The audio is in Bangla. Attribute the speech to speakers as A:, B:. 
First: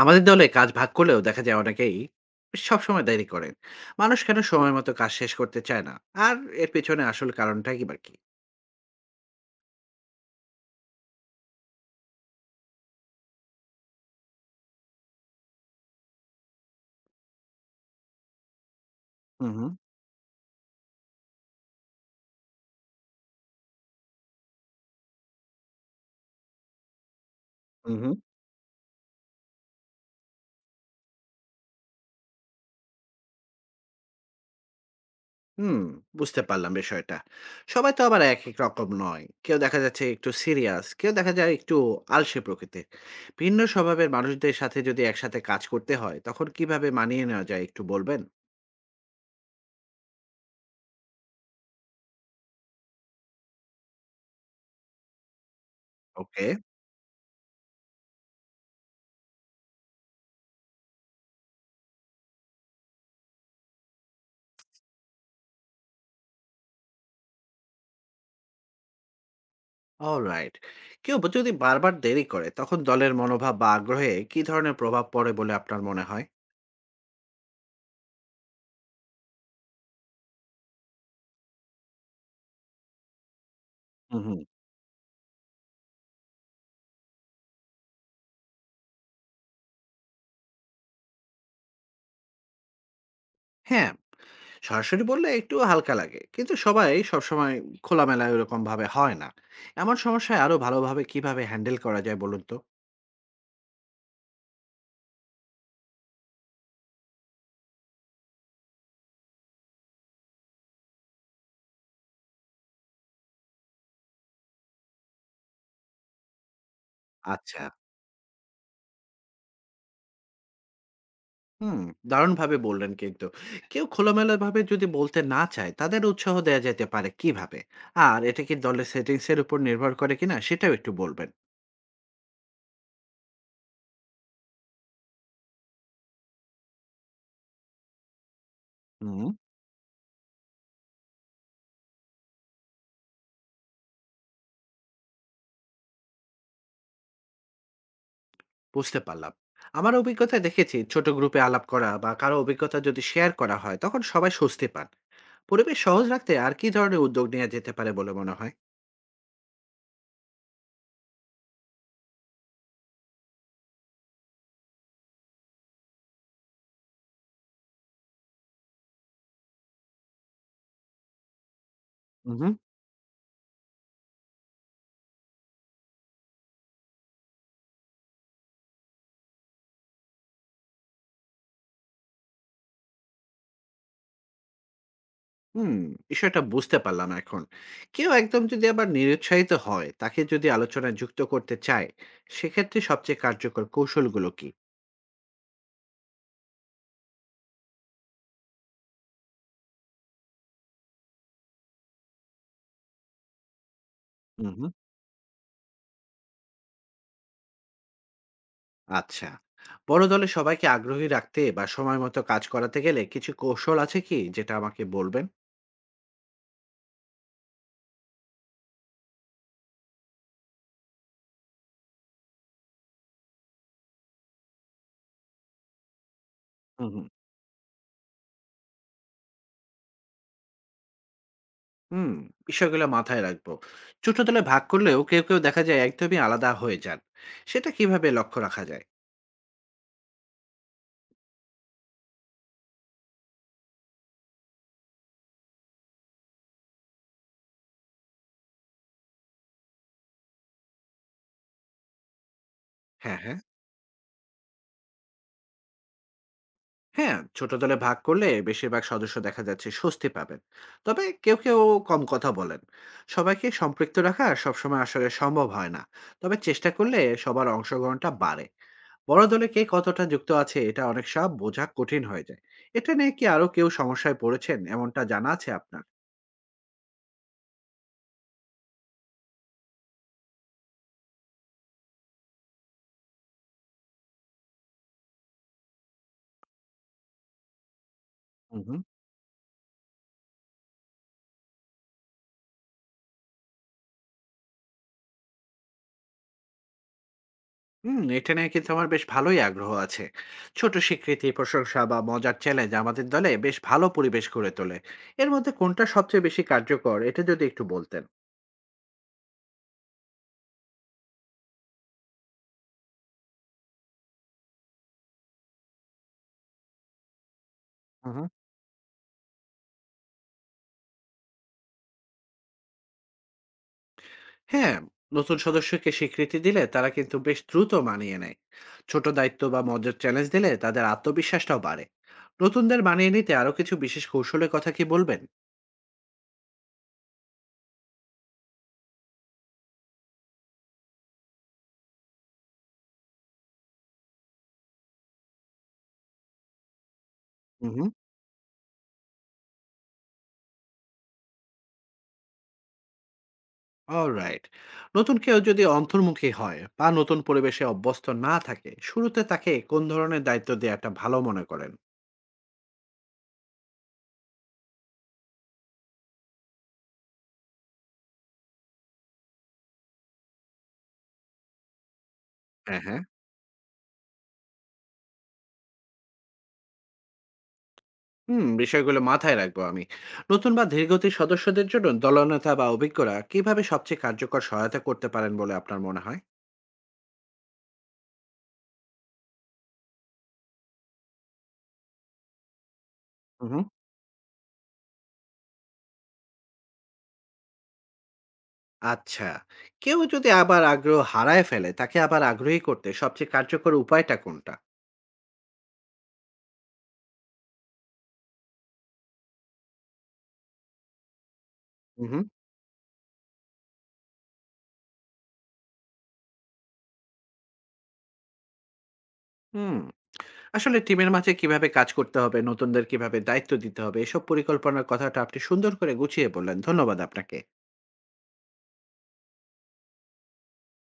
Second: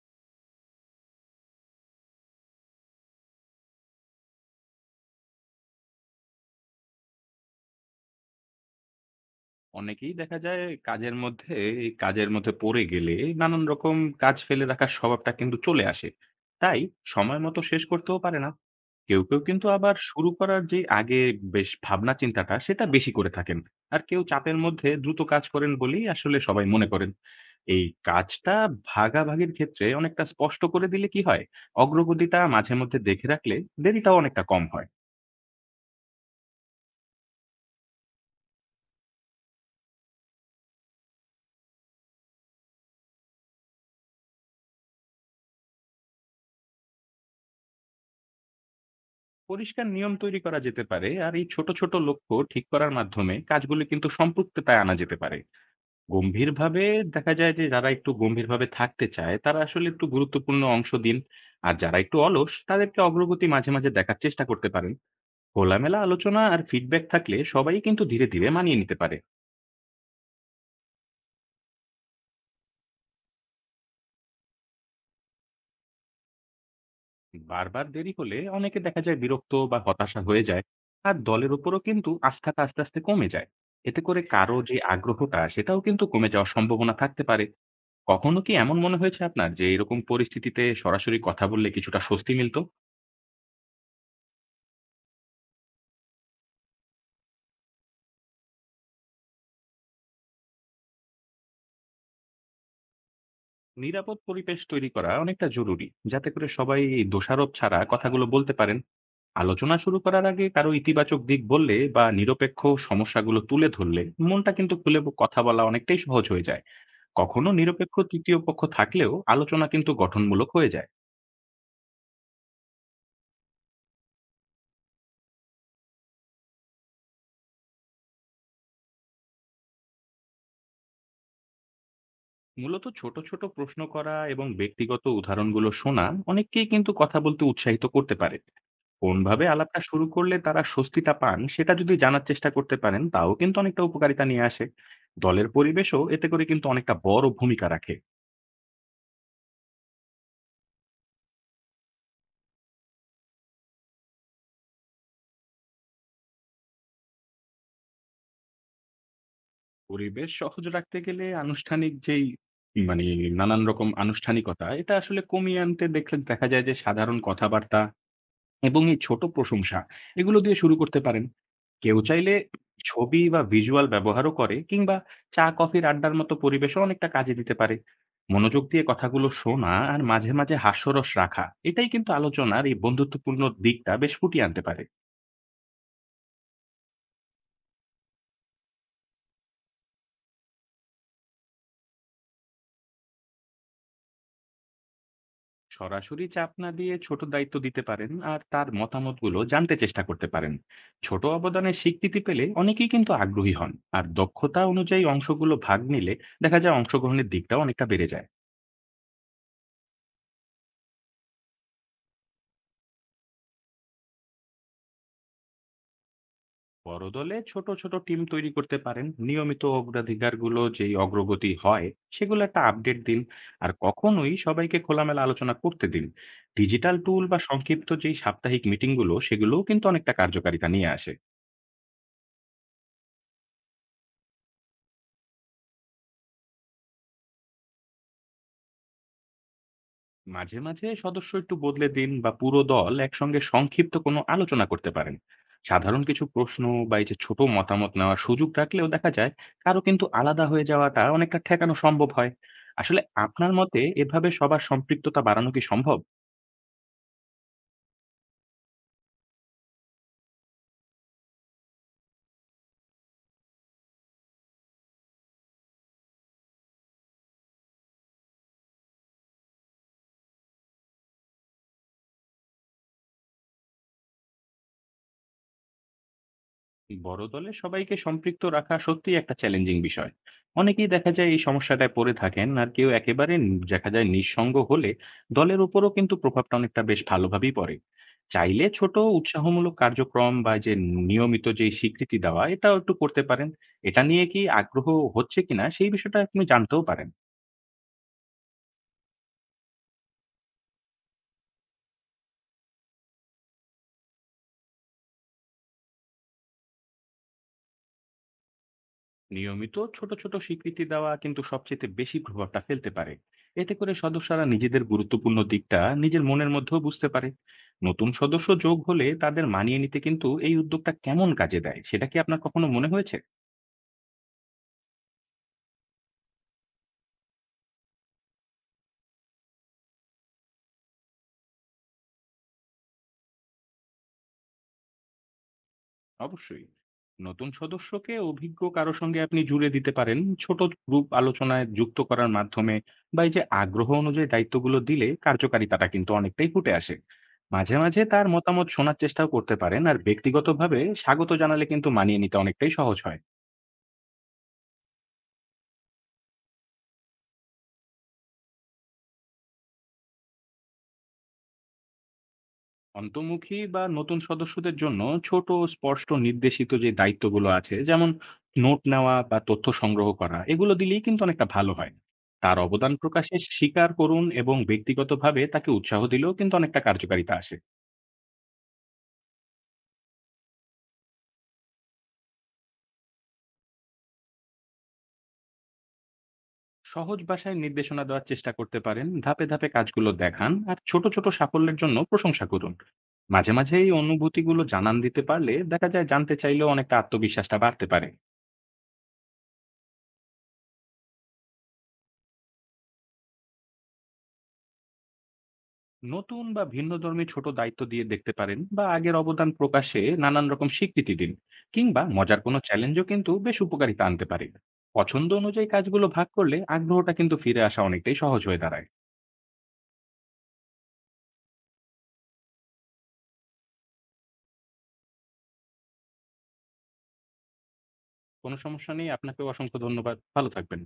A: আমাদের দলে কাজ ভাগ করলেও দেখা যায় অনেকেই সবসময় দেরি করেন। মানুষ কেন সময় মতো কাজ শেষ করতে চায় না? আর এর পেছনে আসল কারণটা কি বা কি?
B: অনেকেই দেখা যায় কাজের মধ্যে এই কাজের মধ্যে পড়ে গেলে নানান রকম কাজ ফেলে রাখার স্বভাবটা কিন্তু চলে আসে। তাই সময় মতো শেষ করতেও পারে না। কেউ
A: হুম,
B: কিন্তু
A: হুম।
B: আবার শুরু করার যে আগে বেশ ভাবনা চিন্তাটা সেটা বেশি করে থাকেন। আর কেউ চাপের মধ্যে দ্রুত কাজ করেন বলেই আসলে সবাই মনে করেন। এই
A: হুম, হুম।
B: কাজটা ভাগাভাগির ক্ষেত্রে অনেকটা স্পষ্ট করে দিলে কি হয়? অগ্রগতিটা মাঝে মধ্যে দেখে রাখলে দেরিটাও অনেকটা কম হয়।
A: হুম, বুঝতে পারলাম বিষয়টা। সবাই তো আবার এক এক রকম নয়, কেউ দেখা যাচ্ছে একটু সিরিয়াস, কেউ দেখা যায় একটু আলসে প্রকৃতির। ভিন্ন স্বভাবের মানুষদের সাথে যদি একসাথে কাজ করতে হয় তখন কিভাবে মানিয়ে নেওয়া যায়, একটু বলবেন?
B: পরিষ্কার নিয়ম তৈরি করা যেতে পারে আর এই ছোট ছোট লক্ষ্য ঠিক করার মাধ্যমে কাজগুলো কিন্তু সম্পৃক্ততায় আনা যেতে পারে।
A: ওকে।
B: গম্ভীরভাবে দেখা যায় যে যারা একটু গম্ভীরভাবে থাকতে চায় তারা আসলে একটু গুরুত্বপূর্ণ অংশ দিন। আর যারা একটু অলস তাদেরকে অগ্রগতি মাঝে মাঝে দেখার চেষ্টা করতে পারেন। খোলামেলা আলোচনা আর ফিডব্যাক থাকলে সবাই কিন্তু ধীরে ধীরে মানিয়ে নিতে পারে।
A: অলরাইট। কেউ যদি বারবার দেরি করে তখন দলের মনোভাব বা আগ্রহে কি ধরনের প্রভাব পড়ে বলে আপনার মনে হয়?
B: বারবার দেরি হলে অনেকে দেখা যায় বিরক্ত বা হতাশা হয়ে যায়। আর দলের উপরও কিন্তু আস্থাটা আস্তে আস্তে কমে যায়। এতে করে
A: হুম, হুম।
B: কারো যে আগ্রহটা সেটাও কিন্তু কমে যাওয়ার সম্ভাবনা থাকতে পারে। কখনো কি এমন মনে হয়েছে আপনার যে এরকম পরিস্থিতিতে সরাসরি কথা বললে কিছুটা স্বস্তি মিলত?
A: হ্যাঁ, সরাসরি বললে একটু হালকা লাগে। কিন্তু সবাই সবসময় খোলামেলা ওইরকম ভাবে হয় না। এমন সমস্যায় আরো ভালোভাবে কিভাবে হ্যান্ডেল করা যায় বলুন তো?
B: নিরাপদ পরিবেশ তৈরি করা অনেকটা জরুরি। যাতে করে সবাই দোষারোপ ছাড়া কথাগুলো বলতে পারেন। আলোচনা শুরু করার আগে কারো ইতিবাচক দিক বললে বা নিরপেক্ষ সমস্যাগুলো তুলে ধরলে মনটা কিন্তু খুলে ব কথা বলা অনেকটাই সহজ হয়ে যায়। কখনো
A: আচ্ছা।
B: নিরপেক্ষ তৃতীয় পক্ষ থাকলেও আলোচনা কিন্তু গঠনমূলক হয়ে যায়।
A: হুম, দারুণভাবে বললেন কিন্তু। কেউ খোলামেলাভাবে যদি বলতে না চায়, তাদের উৎসাহ দেয়া যেতে পারে কিভাবে? আর এটা কি দলের সেটিংস এর উপর নির্ভর করে কিনা সেটাও একটু বলবেন।
B: মূলত ছোট, ছোট প্রশ্ন করা এবং ব্যক্তিগত উদাহরণগুলো শোনা অনেককেই কিন্তু কথা বলতে উৎসাহিত করতে পারে।
A: হুম।
B: কোনভাবে আলাপটা শুরু করলে তারা স্বস্তিটা পান সেটা যদি জানার চেষ্টা করতে পারেন তাও কিন্তু অনেকটা উপকারিতা নিয়ে আসে। দলের পরিবেশও এতে করে কিন্তু অনেকটা বড় ভূমিকা রাখে।
A: বুঝতে পারলাম। আমার অভিজ্ঞতায় দেখেছি ছোট গ্রুপে আলাপ করা বা কারো অভিজ্ঞতা যদি শেয়ার করা হয় তখন সবাই স্বস্তি পান। পরিবেশ সহজ রাখতে আর কি ধরনের উদ্যোগ নেওয়া যেতে পারে বলে মনে হয়?
B: পরিবেশ সহজ রাখতে গেলে আনুষ্ঠানিক যেই, মানে নানান রকম আনুষ্ঠানিকতা এটা আসলে কমিয়ে আনতে দেখলে দেখা যায় যে সাধারণ কথাবার্তা এবং এই ছোট প্রশংসা এগুলো দিয়ে শুরু করতে পারেন। কেউ চাইলে
A: হুম।
B: ছবি বা ভিজুয়াল ব্যবহারও করে কিংবা চা কফির আড্ডার মতো পরিবেশও অনেকটা কাজে দিতে পারে। মনোযোগ দিয়ে কথাগুলো শোনা আর মাঝে, মাঝে হাস্যরস রাখা এটাই কিন্তু আলোচনার এই বন্ধুত্বপূর্ণ দিকটা বেশ ফুটিয়ে আনতে পারে।
A: হুম, বিষয়টা বুঝতে পারলাম এখন। কেউ একদম যদি আবার নিরুৎসাহিত হয়, তাকে যদি আলোচনায় যুক্ত করতে চায়, সেক্ষেত্রে সবচেয়ে কার্যকর কৌশলগুলো কি?
B: সরাসরি চাপ না দিয়ে ছোট দায়িত্ব দিতে পারেন আর তার মতামতগুলো জানতে চেষ্টা করতে পারেন। ছোট অবদানের স্বীকৃতি পেলে অনেকেই কিন্তু আগ্রহী হন। আর দক্ষতা
A: হুম।
B: অনুযায়ী অংশগুলো ভাগ নিলে দেখা যায় অংশগ্রহণের দিকটাও অনেকটা বেড়ে যায়।
A: আচ্ছা। বড় দলে সবাইকে আগ্রহী রাখতে বা সময় মতো কাজ করাতে গেলে কিছু কৌশল আছে কি যেটা আমাকে বলবেন?
B: বড় দলে ছোট ছোট টিম তৈরি করতে পারেন, নিয়মিত অগ্রাধিকারগুলো যেই অগ্রগতি হয় সেগুলো একটা আপডেট দিন। আর কখনোই সবাইকে খোলামেলা আলোচনা করতে দিন।
A: হুম,
B: ডিজিটাল টুল বা সংক্ষিপ্ত যেই সাপ্তাহিক মিটিংগুলো সেগুলোও কিন্তু অনেকটা কার্যকারিতা নিয়ে আসে।
A: হুম। বিষয়গুলো মাথায় রাখবো। ছোট দলে ভাগ করলেও কেউ কেউ দেখা যায় একদমই আলাদা হয়ে যান। সেটা কিভাবে লক্ষ্য রাখা যায়?
B: মাঝে মাঝে সদস্য একটু বদলে দিন বা পুরো দল একসঙ্গে সংক্ষিপ্ত কোনো আলোচনা করতে পারেন। সাধারণ কিছু প্রশ্ন বা এই যে ছোট মতামত নেওয়ার সুযোগ রাখলেও দেখা যায় কারো কিন্তু আলাদা হয়ে যাওয়াটা অনেকটা ঠেকানো সম্ভব হয়। আসলে
A: হ্যাঁ, হ্যাঁ।
B: আপনার মতে এভাবে সবার সম্পৃক্ততা বাড়ানো কি সম্ভব?
A: হ্যাঁ, ছোট দলে ভাগ করলে বেশিরভাগ সদস্য দেখা যাচ্ছে স্বস্তি পাবেন। তবে কেউ কেউ কম কথা বলেন। সবাইকে সম্পৃক্ত রাখা সবসময় আসলে সম্ভব হয় না। তবে চেষ্টা করলে সবার অংশগ্রহণটা বাড়ে। বড় দলে কে কতটা যুক্ত আছে এটা অনেক সব বোঝা কঠিন হয়ে যায়। এটা নিয়ে কি আরো কেউ সমস্যায় পড়েছেন এমনটা জানা আছে আপনার?
B: বড় দলে সবাইকে সম্পৃক্ত রাখা সত্যিই একটা চ্যালেঞ্জিং বিষয়। অনেকেই দেখা যায় এই সমস্যাটায় পড়ে থাকেন আর কেউ একেবারে দেখা যায় নিঃসঙ্গ হলে দলের উপরও কিন্তু প্রভাবটা অনেকটা বেশ ভালোভাবেই পড়ে।
A: হুম,
B: চাইলে
A: হুম।
B: ছোট উৎসাহমূলক কার্যক্রম বা যে নিয়মিত যে স্বীকৃতি দেওয়া এটাও একটু করতে পারেন। এটা নিয়ে কি আগ্রহ হচ্ছে কিনা সেই বিষয়টা আপনি জানতেও পারেন।
A: হুম, এটা নিয়ে কিন্তু আমার বেশ ভালোই আগ্রহ আছে। ছোট স্বীকৃতি, প্রশংসা বা মজার চ্যালেঞ্জ আমাদের দলে বেশ ভালো পরিবেশ গড়ে তোলে। এর মধ্যে কোনটা সবচেয়ে বেশি কার্যকর এটা যদি একটু বলতেন।
B: নিয়মিত ছোট ছোট স্বীকৃতি দেওয়া কিন্তু সবচেয়ে বেশি প্রভাবটা ফেলতে পারে। এতে করে সদস্যরা নিজেদের গুরুত্বপূর্ণ দিকটা নিজের মনের মধ্যেও বুঝতে পারে। নতুন
A: হুম।
B: সদস্য যোগ হলে তাদের মানিয়ে নিতে কিন্তু এই উদ্যোগটা কেমন কাজে দেয় সেটা কি আপনার কখনো মনে হয়েছে?
A: হ্যাঁ, নতুন সদস্যকে স্বীকৃতি দিলে তারা কিন্তু বেশ দ্রুত মানিয়ে নেয়। ছোট দায়িত্ব বা মজার চ্যালেঞ্জ দিলে তাদের আত্মবিশ্বাসটাও বাড়ে। নতুনদের মানিয়ে নিতে আরো কিছু বিশেষ কৌশলের কথা কি বলবেন?
B: অবশ্যই। নতুন সদস্যকে অভিজ্ঞ কারো সঙ্গে আপনি জুড়ে দিতে পারেন। ছোট গ্রুপ আলোচনায় যুক্ত করার মাধ্যমে বা এই যে আগ্রহ অনুযায়ী দায়িত্বগুলো দিলে কার্যকারিতাটা কিন্তু অনেকটাই ফুটে আসে। মাঝে, মাঝে তার মতামত শোনার চেষ্টাও করতে পারেন আর ব্যক্তিগতভাবে স্বাগত জানালে কিন্তু মানিয়ে নিতে অনেকটাই সহজ হয়।
A: অলরাইট। নতুন কেউ যদি অন্তর্মুখী হয় বা নতুন পরিবেশে অভ্যস্ত না থাকে, শুরুতে তাকে কোন ধরনের দায়িত্ব দেয়াটা ভালো মনে করেন?
B: অন্তর্মুখী বা নতুন সদস্যদের জন্য ছোট স্পষ্ট নির্দেশিত যে দায়িত্বগুলো আছে, যেমন নোট নেওয়া বা তথ্য সংগ্রহ করা, এগুলো দিলেই কিন্তু অনেকটা ভালো হয়। তার
A: হ্যাঁ,
B: অবদান
A: হ্যাঁ।
B: প্রকাশে স্বীকার করুন এবং ব্যক্তিগতভাবে তাকে উৎসাহ দিলেও কিন্তু অনেকটা কার্যকারিতা আসে।
A: হুম, বিষয়গুলো মাথায় রাখবো আমি। নতুন বা ধীরগতির সদস্যদের জন্য দলনেতা বা অভিজ্ঞরা কিভাবে সবচেয়ে কার্যকর সহায়তা করতে পারেন বলে আপনার মনে হয়?
B: সহজ ভাষায় নির্দেশনা দেওয়ার চেষ্টা করতে পারেন, ধাপে ধাপে কাজগুলো দেখান আর ছোট ছোট সাফল্যের জন্য প্রশংসা করুন।
A: হুম,
B: মাঝে
A: হুম।
B: মাঝে এই অনুভূতিগুলো জানান দিতে পারলে দেখা যায় জানতে চাইলেও অনেকটা আত্মবিশ্বাসটা বাড়তে পারে।
A: আচ্ছা, কেউ যদি আবার আগ্রহ হারায় ফেলে, তাকে আবার আগ্রহী করতে সবচেয়ে কার্যকর উপায়টা কোনটা?
B: নতুন বা ভিন্নধর্মী ছোট দায়িত্ব দিয়ে দেখতে পারেন বা আগের অবদান প্রকাশে নানান রকম স্বীকৃতি দিন। কিংবা
A: হুম, হুম।
B: মজার কোনো চ্যালেঞ্জও কিন্তু বেশ উপকারিতা আনতে পারে। পছন্দ অনুযায়ী কাজগুলো ভাগ করলে আগ্রহটা কিন্তু ফিরে আসা অনেকটাই সহজ হয়ে দাঁড়ায়।
A: হুম। আসলে টিমের মাঝে কিভাবে কাজ করতে হবে, নতুনদের কিভাবে দায়িত্ব দিতে হবে, এসব পরিকল্পনার কথাটা আপনি সুন্দর করে গুছিয়ে বললেন। ধন্যবাদ আপনাকে।
B: কোনো সমস্যা নেই, আপনাকেও অসংখ্য ধন্যবাদ, ভালো থাকবেন।